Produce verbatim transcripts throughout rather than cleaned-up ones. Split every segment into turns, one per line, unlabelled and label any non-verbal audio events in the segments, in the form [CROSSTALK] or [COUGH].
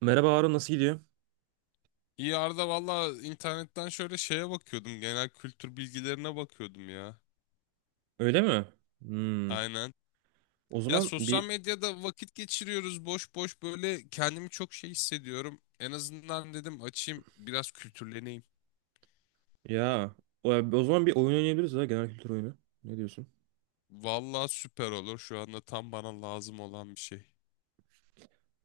Merhaba Harun, nasıl gidiyor?
İyi Arda valla internetten şöyle şeye bakıyordum. Genel kültür bilgilerine bakıyordum ya.
Öyle mi? Hmm.
Aynen.
O
Ya
zaman
sosyal
bir
medyada vakit geçiriyoruz boş boş böyle kendimi çok şey hissediyorum. En azından dedim açayım biraz kültürleneyim.
ya o, o zaman bir oyun oynayabiliriz ya, genel kültür oyunu. Ne diyorsun?
Valla süper olur, şu anda tam bana lazım olan bir şey.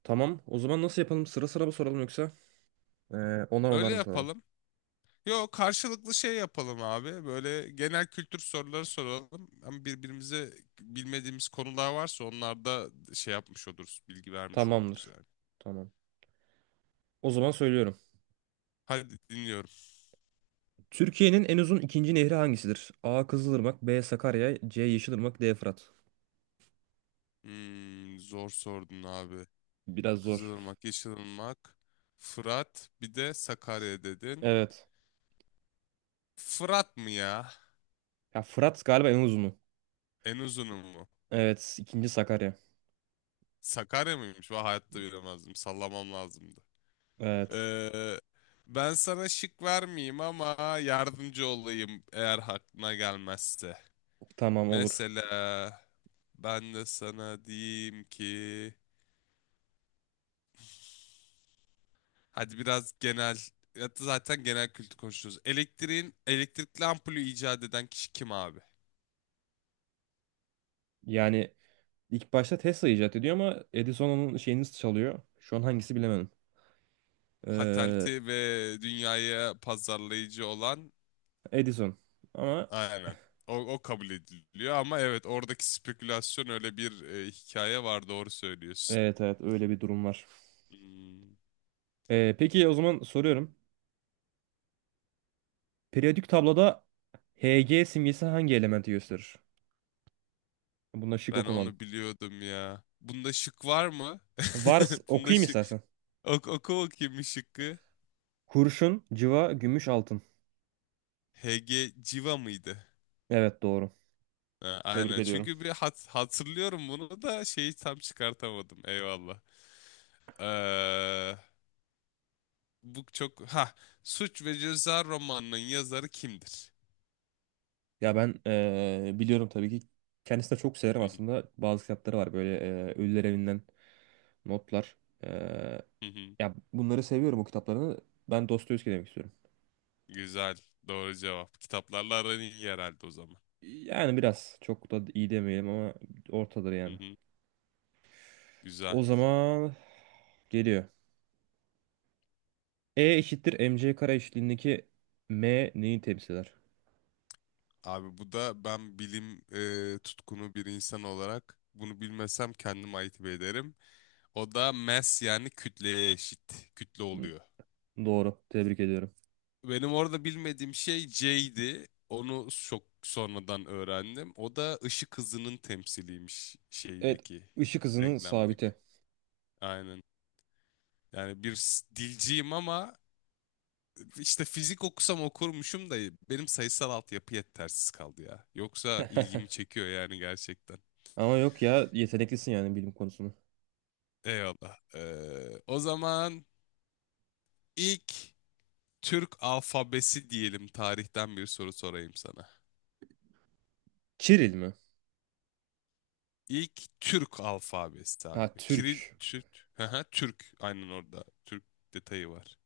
Tamam. O zaman nasıl yapalım? Sıra sıra mı soralım, yoksa e, onar onar
Öyle
mı soralım?
yapalım. Yo karşılıklı şey yapalım abi. Böyle genel kültür soruları soralım. Ama birbirimize bilmediğimiz konular varsa onlar da şey yapmış oluruz. Bilgi vermiş oluruz
Tamamdır.
yani.
Tamam. O zaman söylüyorum.
Hadi dinliyorum.
Türkiye'nin en uzun ikinci nehri hangisidir? A. Kızılırmak, B. Sakarya, C. Yeşilırmak, D. Fırat.
Hmm, zor sordun abi.
Biraz zor.
Kızılırmak, Yeşilırmak, Fırat, bir de Sakarya dedin.
Evet.
Fırat mı ya?
Ya Fırat galiba en uzunu.
En uzunu mu?
Evet, ikinci Sakarya.
Sakarya mıymış? Ben hayatta bilemezdim. Sallamam lazımdı.
Evet.
Ee, Ben sana şık vermeyeyim ama yardımcı olayım eğer aklına gelmezse.
Tamam, olur.
Mesela ben de sana diyeyim ki... Hadi biraz genel... ya da zaten genel kültür konuşuyoruz. Elektriğin, elektrikli ampulü icat eden kişi kim abi?
Yani İlk başta Tesla icat ediyor ama Edison onun şeyini çalıyor. Şu an hangisi bilemedim. Ee,
Patenti ve dünyaya pazarlayıcı olan,
Edison. Ama
aynen. O, o kabul ediliyor ama evet, oradaki spekülasyon öyle bir e, hikaye var, doğru söylüyorsun.
evet, evet, öyle bir durum var.
Hmm,
Ee, peki, o zaman soruyorum. Periyodik tabloda Hg simgesi hangi elementi gösterir? Bunda şık
ben
okumadım.
onu biliyordum ya. Bunda şık var mı? [LAUGHS]
Vars
Bunda
okuyayım
şık.
istersen.
Ok oku bakayım bir şıkkı.
Kurşun, cıva, gümüş, altın.
H G civa mıydı?
Evet, doğru.
Ha,
Tebrik
aynen.
ediyorum.
Çünkü bir hat hatırlıyorum bunu da şeyi tam çıkartamadım. Eyvallah. Ee, bu çok ha Suç ve Ceza romanının yazarı kimdir?
Ya ben ee, biliyorum tabii ki. Kendisini de çok severim
Hı hı,
aslında. Bazı kitapları var böyle, ee, Ölüler Evinden. Notlar. Ee,
hı hı.
ya bunları seviyorum, o kitaplarını. Ben Dostoyevski demek istiyorum.
Güzel. Doğru cevap. Kitaplarla aran iyi herhalde o zaman.
Yani biraz, çok da iyi demeyelim ama ortadır
Hı
yani.
hı. Güzel.
O zaman geliyor. E eşittir mc kare eşitliğindeki m neyi temsil eder?
Abi bu da, ben bilim e, tutkunu bir insan olarak bunu bilmesem kendim ayıp ederim. O da mass, yani kütleye eşit. Kütle
Hı,
oluyor.
doğru. Tebrik ediyorum.
Benim orada bilmediğim şey J'di. Onu çok sonradan öğrendim. O da ışık hızının temsiliymiş
Evet.
şeydeki,
Işık hızının
denklemdeki.
sabiti.
Aynen. Yani bir s- dilciyim ama İşte fizik okusam okurmuşum da benim sayısal altyapı yetersiz kaldı ya. Yoksa ilgimi
[LAUGHS]
çekiyor yani, gerçekten.
Ama yok ya, yeteneklisin yani bilim konusunu.
Eyvallah. Ee, o zaman ilk Türk alfabesi diyelim, tarihten bir soru sorayım sana.
Çiril mi?
İlk Türk alfabesi
Ha,
abi. Kiril
Türk.
Türk. Hı hı, Türk. Aynen orada. Türk detayı var.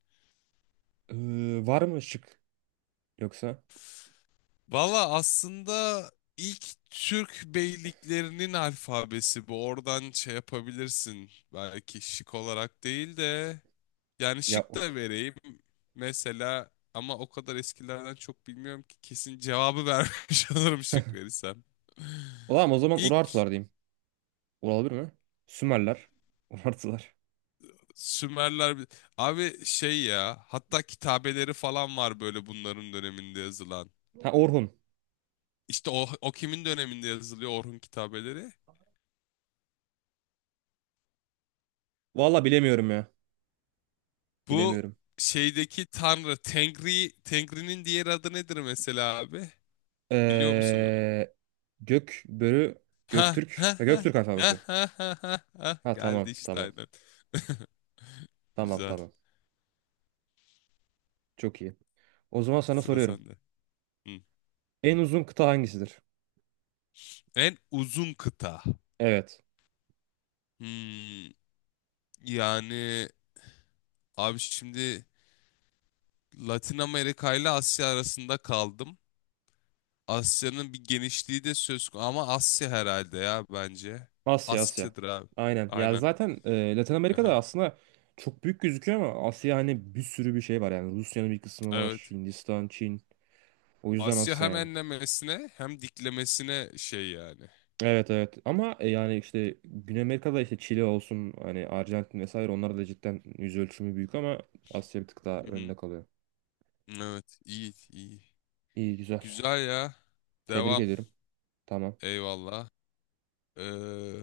Ee, var mı şık, yoksa?
Valla aslında ilk Türk beyliklerinin alfabesi bu. Oradan şey yapabilirsin. Belki şık olarak değil de, yani
Ya
şık da vereyim. Mesela, ama o kadar eskilerden çok bilmiyorum ki kesin cevabı [LAUGHS] vermiş olurum şık verirsem.
ulan, o zaman
İlk
Urartular diyeyim. Olabilir mi? Sümerler. [LAUGHS] Urartular.
Sümerler abi, şey ya, hatta kitabeleri falan var böyle bunların döneminde yazılan.
Ha, Orhun.
İşte o, o kimin döneminde yazılıyor Orhun kitabeleri?
Valla bilemiyorum ya.
Bu
Bilemiyorum.
şeydeki tanrı Tengri Tengri'nin diğer adı nedir mesela abi? Biliyor musun onu?
Ee, Gök börü.
Ha ha
Göktürk. Ha,
ha
Göktürk
ha
alfabesi.
ha ha ha ha.
Ha, tamam
Geldi işte,
tamam.
aynen. [LAUGHS]
Tamam
Güzel.
tamam. Çok iyi. O zaman sana
Sıra
soruyorum.
sende. Hı.
En uzun kıta hangisidir?
En uzun kıta.
Evet.
Hmm, yani abi şimdi Latin Amerika ile Asya arasında kaldım. Asya'nın bir genişliği de söz konusu ama Asya herhalde ya, bence.
Asya, Asya.
Asya'dır abi.
Aynen. Ya
Aynen.
zaten e, Latin Amerika'da
Aha.
aslında çok büyük gözüküyor ama Asya, hani bir sürü bir şey var yani. Rusya'nın bir kısmı var.
Evet.
Hindistan, Çin. O yüzden
Asya
Asya
hem
yani.
enlemesine hem diklemesine şey yani.
Evet, evet, ama e, yani işte Güney Amerika'da, işte Çili olsun, hani Arjantin vesaire, onlar da cidden yüz ölçümü büyük ama Asya bir tık daha
Hı hı.
önde kalıyor.
Evet, iyi, iyi.
İyi, güzel.
Güzel ya.
Tebrik
Devam.
ederim. Tamam.
Eyvallah. Ee,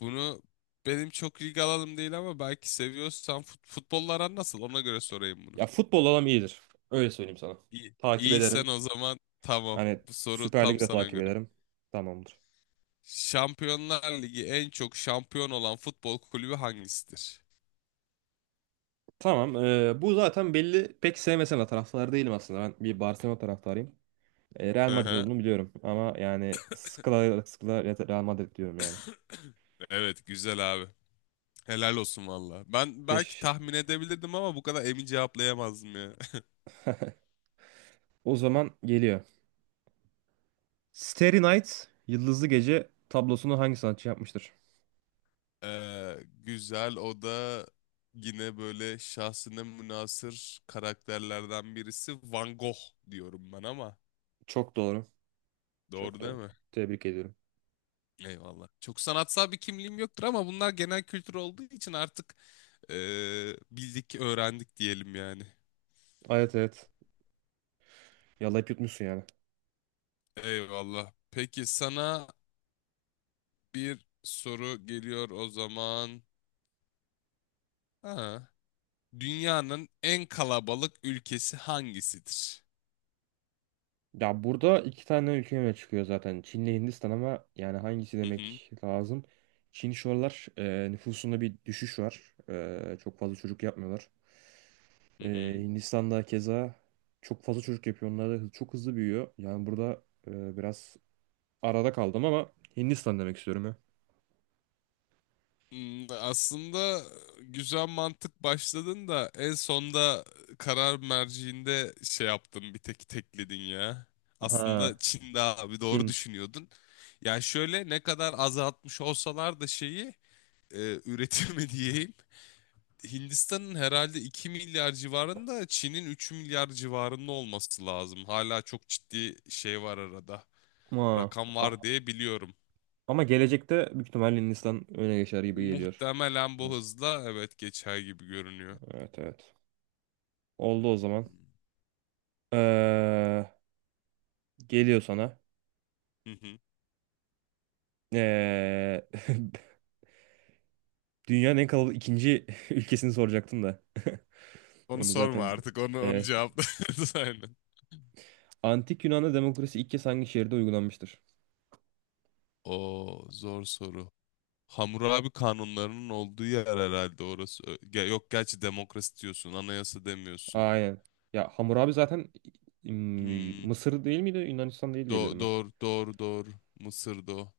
Bunu benim çok ilgi alanım değil ama belki seviyorsan fut futbolla aran nasıl? Ona göre sorayım bunu.
Ya futbol alam iyidir. Öyle söyleyeyim sana.
İyi.
Takip
İyiysen
ederim.
o zaman tamam.
Hani
Bu soru
Süper Lig'i
tam
de
sana
takip
göre.
ederim. Tamamdır.
Şampiyonlar Ligi en çok şampiyon olan futbol kulübü hangisidir?
Tamam. E, bu zaten belli. Pek sevmesen de, taraftar değilim aslında. Ben bir Barcelona taraftarıyım. E, Real
Hı
Madrid
hı.
olduğunu biliyorum. Ama yani sıkıla sıkıla Real Madrid diyorum yani.
Evet, güzel abi. Helal olsun valla. Ben belki
Teşekkür.
tahmin edebilirdim ama bu kadar emin cevaplayamazdım ya. [LAUGHS]
O zaman geliyor. Starry Night, Yıldızlı Gece tablosunu hangi sanatçı yapmıştır?
Ee, Güzel, o da yine böyle şahsına münhasır karakterlerden birisi, Van Gogh diyorum ben ama.
Çok doğru. Çok
Doğru değil
doğru.
mi?
Tebrik ediyorum.
Eyvallah. Çok sanatsal bir kimliğim yoktur ama bunlar genel kültür olduğu için artık eee, bildik, öğrendik diyelim yani.
Evet, evet. Yalayıp yutmuşsun yani.
Eyvallah. Peki sana bir soru geliyor o zaman. Ha. Dünyanın en kalabalık ülkesi hangisidir?
Ya burada iki tane ülke öne çıkıyor zaten. Çin'le Hindistan, ama yani hangisi
Hı hı.
demek lazım? Çin şu aralar, e, nüfusunda bir düşüş var. E, çok fazla çocuk yapmıyorlar.
Hı
E,
hı.
Hindistan'da keza çok fazla çocuk yapıyor. Onlar da hı- çok hızlı büyüyor. Yani burada e, biraz arada kaldım ama Hindistan demek istiyorum ya.
Hmm, aslında güzel mantık başladın da en sonda karar merciinde şey yaptın, bir tek tekledin ya. Aslında
Ha,
Çin'de abi, doğru
Çin.
düşünüyordun. Yani şöyle, ne kadar azaltmış olsalar da şeyi e, üretimi [LAUGHS] diyeyim. Hindistan'ın herhalde iki milyar civarında, Çin'in üç milyar civarında olması lazım. Hala çok ciddi şey var arada.
Ma.
Rakam var diye biliyorum.
Ama gelecekte büyük ihtimalle Hindistan öne geçer gibi geliyor.
Muhtemelen bu
Evet.
hızla evet geçer gibi görünüyor.
Evet, evet. Oldu o zaman.
Hmm.
Ee, geliyor sana.
Hı hı.
Ee, [LAUGHS] Dünyanın en kalabalık ikinci [LAUGHS] ülkesini soracaktım da. [LAUGHS]
Onu
Onu
sorma
zaten...
artık. Onu onu
Evet.
cevapla. [LAUGHS] Aynen.
Antik Yunan'da demokrasi ilk kez hangi şehirde uygulanmıştır?
O zor soru. Hammurabi kanunlarının olduğu yer herhalde orası. Ö- ge- Yok gerçi demokrasi diyorsun, anayasa demiyorsun.
Aynen. Ya Hammurabi zaten, mm,
Hmm.
Mısır değil miydi? Yunanistan değil
Do
diyebilirim ben.
doğru, doğru, doğru. Mısır'da o.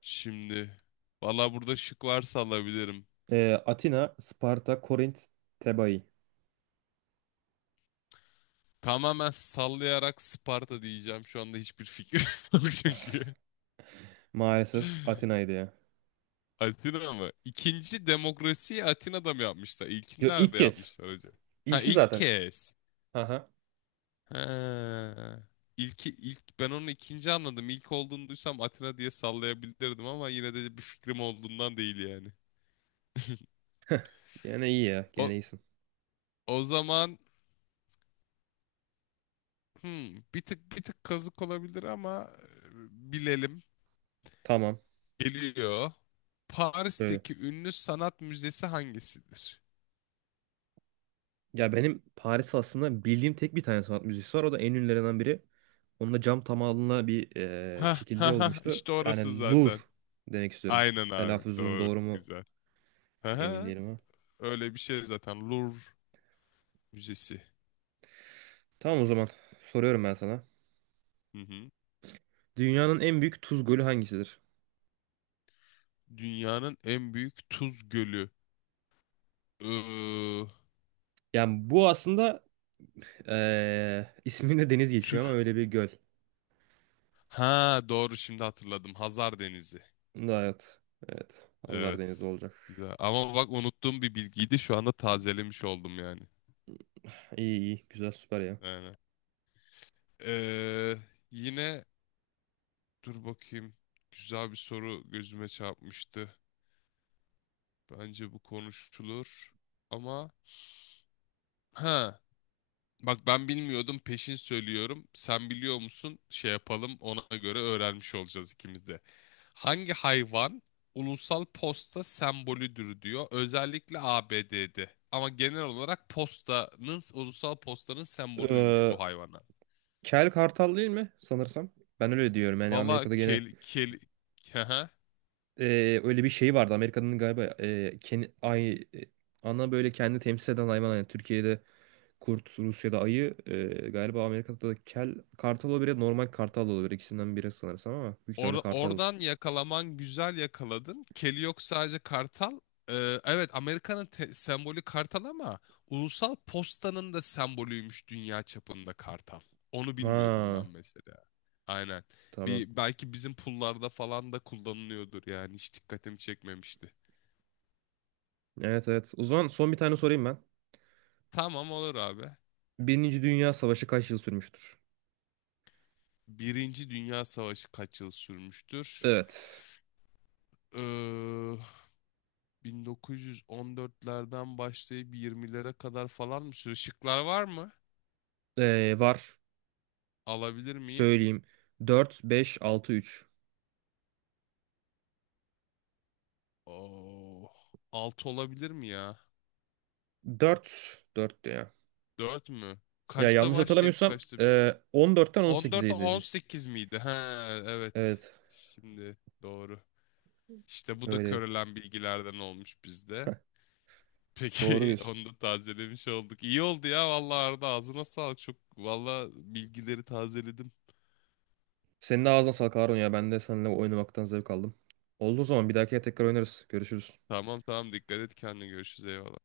Şimdi. Valla burada şık varsa alabilirim.
Ee, Atina, Sparta, Korint, Tebai.
Tamamen sallayarak Sparta diyeceğim. Şu anda hiçbir fikrim [LAUGHS] yok çünkü.
Maalesef Atina'ydı ya.
Atina mı? İkinci demokrasiyi Atina'da mı yapmışlar? İlkini
Yo, ilk
nerede
kez.
yapmışlar acaba? Ha,
İlki
ilk
zaten.
kez.
Aha.
He. İlki, ilk ben onu ikinci anladım. İlk olduğunu duysam Atina diye sallayabilirdim ama yine de bir fikrim olduğundan değil yani.
Gene iyi ya.
O
Gene iyisin.
o zaman hmm, bir tık bir tık kazık olabilir ama e, bilelim.
Tamam.
Geliyor.
Böyle.
Paris'teki ünlü sanat müzesi hangisidir?
Ya benim Paris aslında bildiğim tek bir tane sanat müzesi var. O da en ünlülerinden biri. Onun da cam tamamına bir eee,
Ha
şekilde
ha ha,
olmuştu.
işte orası
Yani Louvre
zaten.
demek istiyorum.
Aynen abi,
Telaffuzum
doğru,
doğru mu?
güzel. Ha
Emin
ha,
değilim ama.
öyle bir şey zaten, Louvre Müzesi.
Tamam, o zaman. Soruyorum ben sana.
Hı hı.
Dünyanın en büyük tuz gölü hangisidir?
Dünyanın en büyük tuz gölü. Iıı,
Yani bu aslında eee isminde deniz geçiyor ama
Tür.
öyle bir göl.
Ha doğru, şimdi hatırladım. Hazar Denizi.
Evet. Evet. Hazar Denizi
Evet.
olacak.
Güzel. Ama bak, unuttuğum bir bilgiydi. Şu anda tazelemiş oldum yani.
İyi, iyi. Güzel, süper ya.
Aynen. Ee, Yine dur bakayım. Güzel bir soru gözüme çarpmıştı. Bence bu konuşulur. Ama ha Bak ben bilmiyordum, peşin söylüyorum. Sen biliyor musun? Şey yapalım, ona göre öğrenmiş olacağız ikimiz de. Hangi hayvan ulusal posta sembolüdür diyor. Özellikle A B D'de. Ama genel olarak postanın, ulusal postanın sembolüymüş
Ee,
bu hayvana.
Kel Kartal değil mi sanırsam? Ben öyle diyorum. Yani
Valla
Amerika'da gene,
kel, kel, [LAUGHS]
e, öyle bir şey vardı. Amerika'nın galiba, e, kendi, ay, e, ana böyle kendi temsil eden hayvan. Yani Türkiye'de kurt, Rusya'da ayı. E, galiba Amerika'da da kel kartal olabilir. Normal kartal olabilir. İkisinden biri sanırsam ama büyük ihtimalle
Or-
kartal.
oradan yakalaman, güzel yakaladın. Keli yok, sadece kartal. Ee, evet, Amerika'nın te- sembolü kartal ama ulusal postanın da sembolüymüş dünya çapında, kartal. Onu bilmiyordum ben
Ha,
mesela. Aynen.
tamam.
Bir, belki bizim pullarda falan da kullanılıyordur yani, hiç dikkatimi çekmemişti.
Evet, evet. O zaman son bir tane sorayım ben.
Tamam olur abi.
Birinci Dünya Savaşı kaç yıl sürmüştür?
Birinci Dünya Savaşı kaç yıl sürmüştür?
Evet.
Ee, bin dokuz yüz on dörtlerden başlayıp yirmilere kadar falan mı sürüyor? Şıklar var mı?
Ee, var.
Alabilir miyim?
Söyleyeyim. Dört, beş, altı, üç.
Oh. altı olabilir mi ya?
Dört, dört ya.
Dört mü?
Ya
Kaçta
yanlış
başlayıp
hatırlamıyorsam,
kaçta?
e, on
On dörtte
18'e
on
dedi.
sekiz miydi? He, evet.
Evet.
Şimdi doğru. İşte bu da
Öyle.
körelen bilgilerden olmuş bizde.
Doğru
Peki [LAUGHS]
diyorsun.
onu da tazelemiş olduk. İyi oldu ya vallahi Arda, ağzına sağlık. Çok vallahi, bilgileri tazeledim.
Senin de ağzına sağlık Harun ya. Ben de seninle oynamaktan zevk aldım. Olduğu zaman bir dahakiye tekrar oynarız. Görüşürüz.
Tamam tamam, dikkat et kendine, görüşürüz, eyvallah.